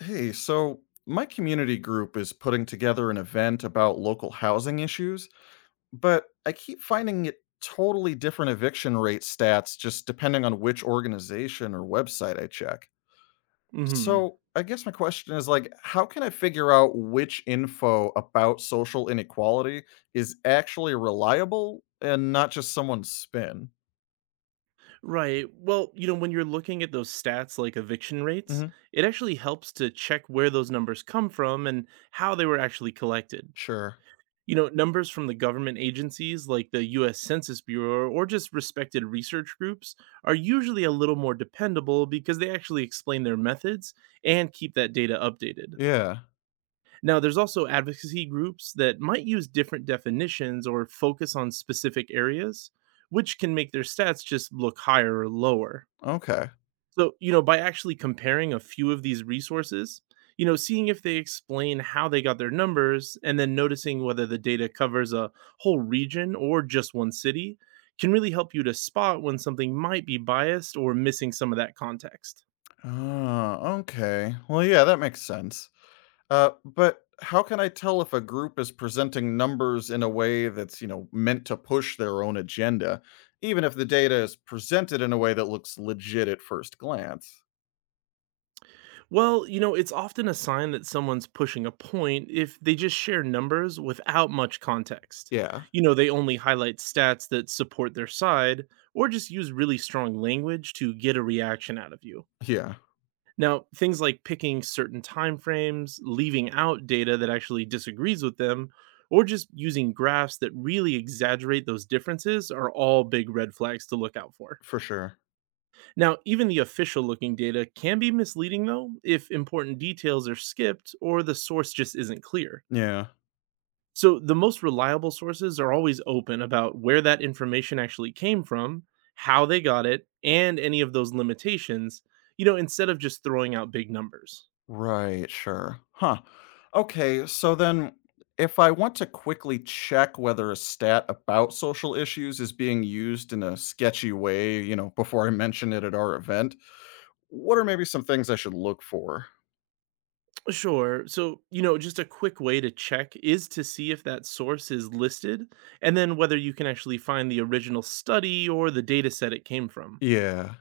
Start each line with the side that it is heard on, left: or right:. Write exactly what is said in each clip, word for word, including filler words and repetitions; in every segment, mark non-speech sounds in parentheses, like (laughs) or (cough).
left: Hey, so my community group is putting together an event about local housing issues, but I keep finding it totally different eviction rate stats just depending on which organization or website I check.
right: hmm
left: So, I guess my question is like how can I figure out which info about social inequality is actually reliable and not just someone's spin?
right: Right. Well, you know, when you're looking at those stats like eviction rates,
left: Mhm.
right: it actually helps to check where those numbers come from and how they were actually collected.
left: Sure.
right: You know, numbers from the government agencies like the U S Census Bureau or just respected research groups are usually a little more dependable because they actually explain their methods and keep that data updated.
left: Yeah.
right: Now, there's also advocacy groups that might use different definitions or focus on specific areas, which can make their stats just look higher or lower.
left: Okay.
right: So, you know, by actually comparing a few of these resources, you know, seeing if they explain how they got their numbers and then noticing whether the data covers a whole region or just one city can really help you to spot when something might be biased or missing some of that context.
left: Ah, okay. Well, yeah, that makes sense. Uh, but how can I tell if a group is presenting numbers in a way that's, you know, meant to push their own agenda, even if the data is presented in a way that looks legit at first glance?
right: Well, you know, it's often a sign that someone's pushing a point if they just share numbers without much context.
left: Yeah.
right: You know, they only highlight stats that support their side or just use really strong language to get a reaction out of you.
left: Yeah,
right: Now, things like picking certain time frames, leaving out data that actually disagrees with them, or just using graphs that really exaggerate those differences are all big red flags to look out for.
left: for sure.
right: Now, even the official looking data can be misleading, though, if important details are skipped or the source just isn't clear.
left: Yeah.
right: So, the most reliable sources are always open about where that information actually came from, how they got it, and any of those limitations, you know, instead of just throwing out big numbers.
left: Right, sure. Huh. Okay, so then if I want to quickly check whether a stat about social issues is being used in a sketchy way, you know, before I mention it at our event, what are maybe some things I should look for?
right: Sure. So, you know, just a quick way to check is to see if that source is listed and then whether you can actually find the original study or the data set it came from.
left: Yeah.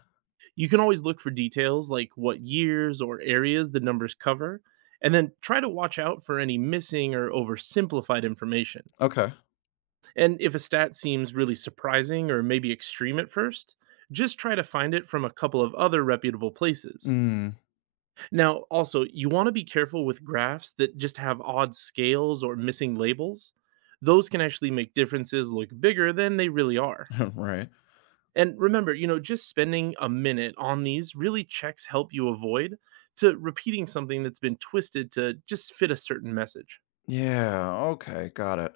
right: You can always look for details like what years or areas the numbers cover, and then try to watch out for any missing or oversimplified information.
left: Okay.
right: And if a stat seems really surprising or maybe extreme at first, just try to find it from a couple of other reputable places.
left: Mm,
right: Now, also, you want to be careful with graphs that just have odd scales or missing labels. Those can actually make differences look bigger than they really are.
left: (laughs) right.
right: And remember, you know, just spending a minute on these really checks help you avoid to repeating something that's been twisted to just fit a certain message.
left: Yeah, okay, got it.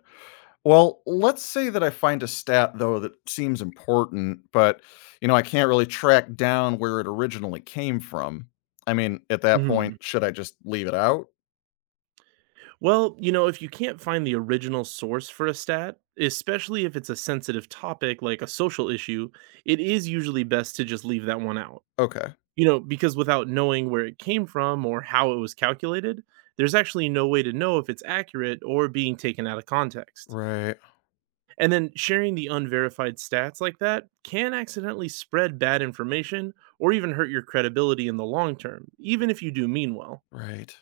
left: Well, let's say that I find a stat though that seems important, but you know, I can't really track down where it originally came from. I mean, at that point,
right: hmm
left: should I just leave it out?
right: Well, you know, if you can't find the original source for a stat, especially if it's a sensitive topic like a social issue, it is usually best to just leave that one out.
left: Okay.
right: You know, because without knowing where it came from or how it was calculated, there's actually no way to know if it's accurate or being taken out of context.
left: Right,
right: And then sharing the unverified stats like that can accidentally spread bad information or even hurt your credibility in the long term, even if you do mean well.
left: right.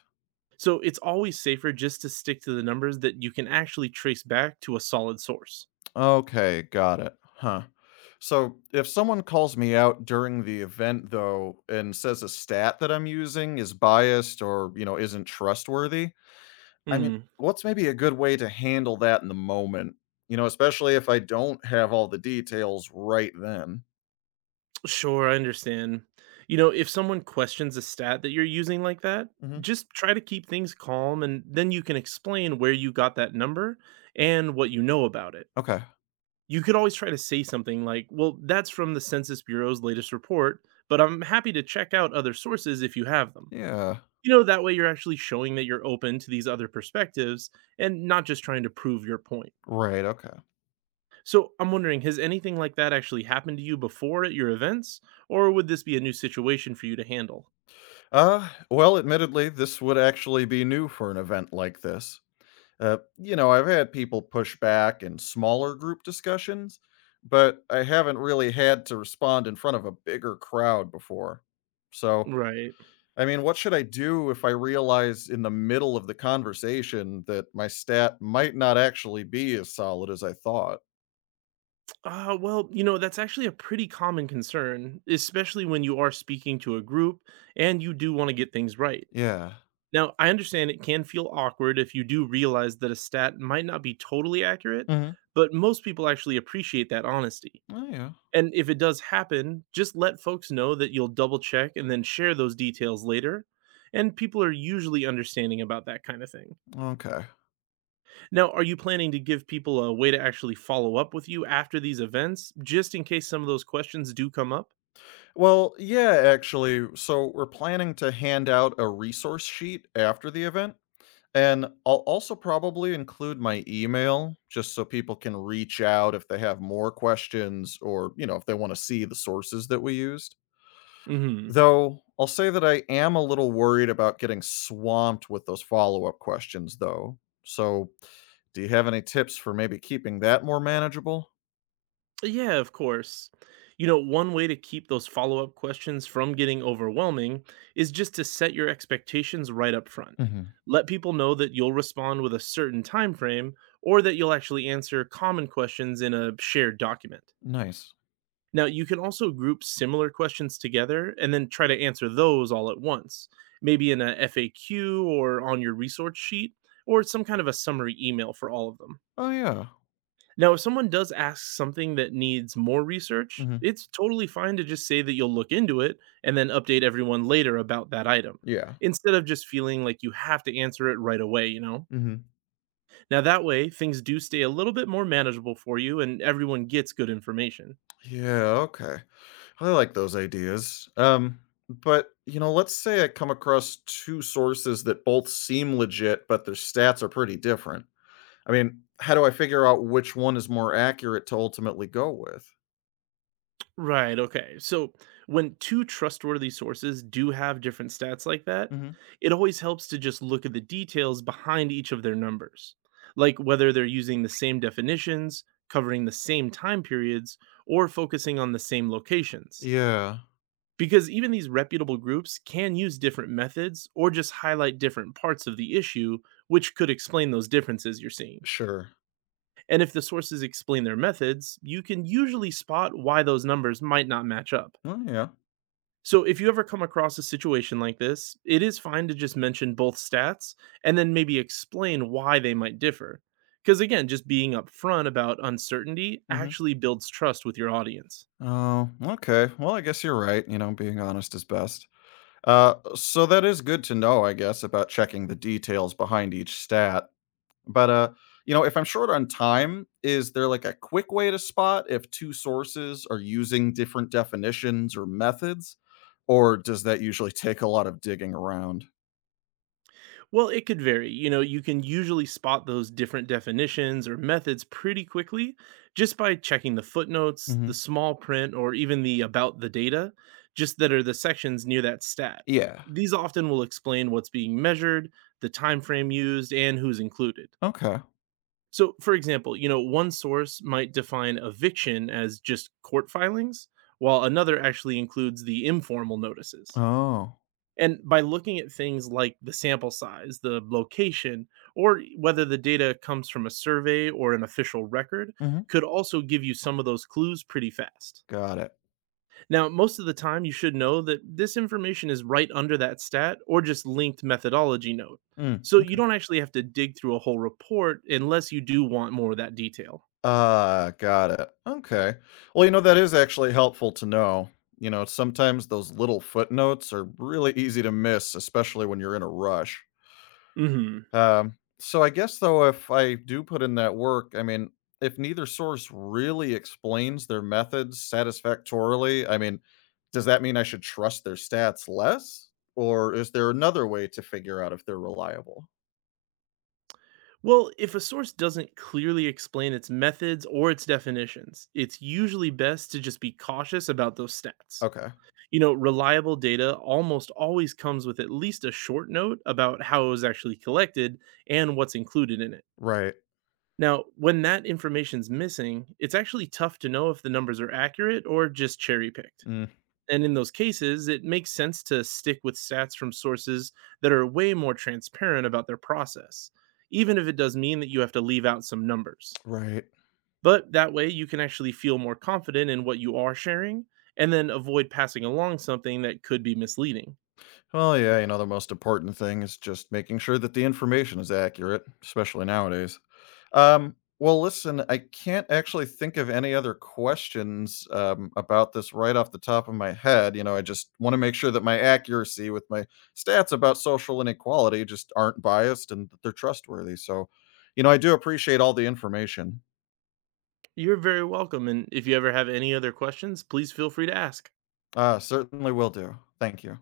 right: So it's always safer just to stick to the numbers that you can actually trace back to a solid source.
left: Okay, got it. Huh. So, if someone calls me out during the event though and says a stat that I'm using is biased or, you know, isn't trustworthy, I mean,
right: Hmm,
left: what's maybe a good way to handle that in the moment? You know, especially if I don't have all the details right then.
right: sure, I understand. You know, if someone questions a stat that you're using like that,
left: Hmm.
right: just try to keep things calm and then you can explain where you got that number and what you know about it.
left: Okay.
right: You could always try to say something like, well, that's from the Census Bureau's latest report, but I'm happy to check out other sources if you have them.
left: Yeah.
right: You know, that way you're actually showing that you're open to these other perspectives and not just trying to prove your point.
left: Right. Okay.
right: So I'm wondering, has anything like that actually happened to you before at your events, or would this be a new situation for you to handle?
left: Uh, well, admittedly, this would actually be new for an event like this. Uh, you know, I've had people push back in smaller group discussions, but I haven't really had to respond in front of a bigger crowd before. So
right: Right.
left: I mean, what should I do if I realize in the middle of the conversation that my stat might not actually be as solid as I thought?
right: Uh, well, you know, that's actually a pretty common concern, especially when you are speaking to a group and you do want to get things right.
left: Yeah.
right: Now, I understand it can feel awkward if you do realize that a stat might not be totally accurate,
left: Hmm.
right: but most people actually appreciate that honesty.
left: Oh, yeah.
right: And if it does happen, just let folks know that you'll double check and then share those details later. And people are usually understanding about that kind of thing.
left: Okay.
right: Now, are you planning to give people a way to actually follow up with you after these events, just in case some of those questions do come up?
left: Well, yeah, actually. So we're planning to hand out a resource sheet after the event. And I'll also probably include my email just so people can reach out if they have more questions or, you know, if they want to see the sources that we used.
right: Hmm.
left: Though, I'll say that I am a little worried about getting swamped with those follow-up questions, though. So, do you have any tips for maybe keeping that more manageable?
right: Yeah, of course. You know, one way to keep those follow up questions from getting overwhelming is just to set your expectations right up front.
left: Mhm.
right: Let people know that you'll respond with a certain time frame or that you'll actually answer common questions in a shared document.
left: Nice.
right: Now, you can also group similar questions together and then try to answer those all at once, maybe in a F A Q or on your resource sheet or some kind of a summary email for all of them.
left: Oh, yeah.
right: Now, if someone does ask something that needs more research,
left: Mhm.
right: it's totally fine to just say that you'll look into it and then update everyone later about that item
left: Yeah.
right: instead of just feeling like you have to answer it right away, you know?
left: Mhm.
right: Now, that way, things do stay a little bit more manageable for you and everyone gets good information.
left: Yeah, okay. I like those ideas. Um, but, you know, let's say I come across two sources that both seem legit, but their stats are pretty different. I mean, how do I figure out which one is more accurate to ultimately go with?
right: Right. Okay. So when two trustworthy sources do have different stats like that,
left: Mhm.
right: it always helps to just look at the details behind each of their numbers, like whether they're using the same definitions, covering the same time periods, or focusing on the same locations.
left: Yeah.
right: Because even these reputable groups can use different methods or just highlight different parts of the issue, which could explain those differences you're seeing.
left: Sure.
right: And if the sources explain their methods, you can usually spot why those numbers might not match up.
left: Oh yeah.
right: So if you ever come across a situation like this, it is fine to just mention both stats and then maybe explain why they might differ. Because again, just being upfront about uncertainty
left: Hmm.
right: actually builds trust with your audience.
left: Oh, okay. Well, I guess you're right. You know, being honest is best. Uh, so that is good to know, I guess, about checking the details behind each stat. But uh, you know, if I'm short on time, is there like a quick way to spot if two sources are using different definitions or methods, or does that usually take a lot of digging around?
right: Well, it could vary. You know, you can usually spot those different definitions or methods pretty quickly just by checking the footnotes, the
left: Hmm.
right: small print, or even the about the data, just that are the sections near that stat.
left: Yeah.
right: These often will explain what's being measured, the time frame used, and who's included.
left: Okay.
right: So, for example, you know, one source might define eviction as just court filings, while another actually includes the informal notices.
left: Oh.
right: And by looking at things like the sample size, the location, or whether the data comes from a survey or an official record,
left: Hmm.
right: could also give you some of those clues pretty fast.
left: Got it.
right: Now, most of the time, you should know that this information is right under that stat or just linked methodology note.
left: Mm,
right: So you
left: okay.
right: don't actually have to dig through a whole report unless you do want more of that detail.
left: Ah, got it. Okay. Well, you know, that is actually helpful to know. You know, sometimes those little footnotes are really easy to miss, especially when you're in a rush.
right: hmm
left: Um, so I guess, though, if I do put in that work, I mean, if neither source really explains their methods satisfactorily, I mean, does that mean I should trust their stats less? Or is there another way to figure out if they're reliable?
right: Well, if a source doesn't clearly explain its methods or its definitions, it's usually best to just be cautious about those stats.
left: Okay.
right: You know, reliable data almost always comes with at least a short note about how it was actually collected and what's included in it.
left: Right.
right: Now, when that information's missing, it's actually tough to know if the numbers are accurate or just cherry picked.
left: Mm,
right: And in those cases, it makes sense to stick with stats from sources that are way more transparent about their process, even if it does mean that you have to leave out some numbers.
left: right.
right: But that way, you can actually feel more confident in what you are sharing and then avoid passing along something that could be misleading.
left: Well, yeah, you know, the most important thing is just making sure that the information is accurate, especially nowadays. Um, well, listen, I can't actually think of any other questions um, about this right off the top of my head. You know, I just want to make sure that my accuracy with my stats about social inequality just aren't biased and that they're trustworthy. So, you know, I do appreciate all the information.
right: You're very welcome, and if you ever have any other questions, please feel free to ask.
left: Uh, certainly will do. Thank you.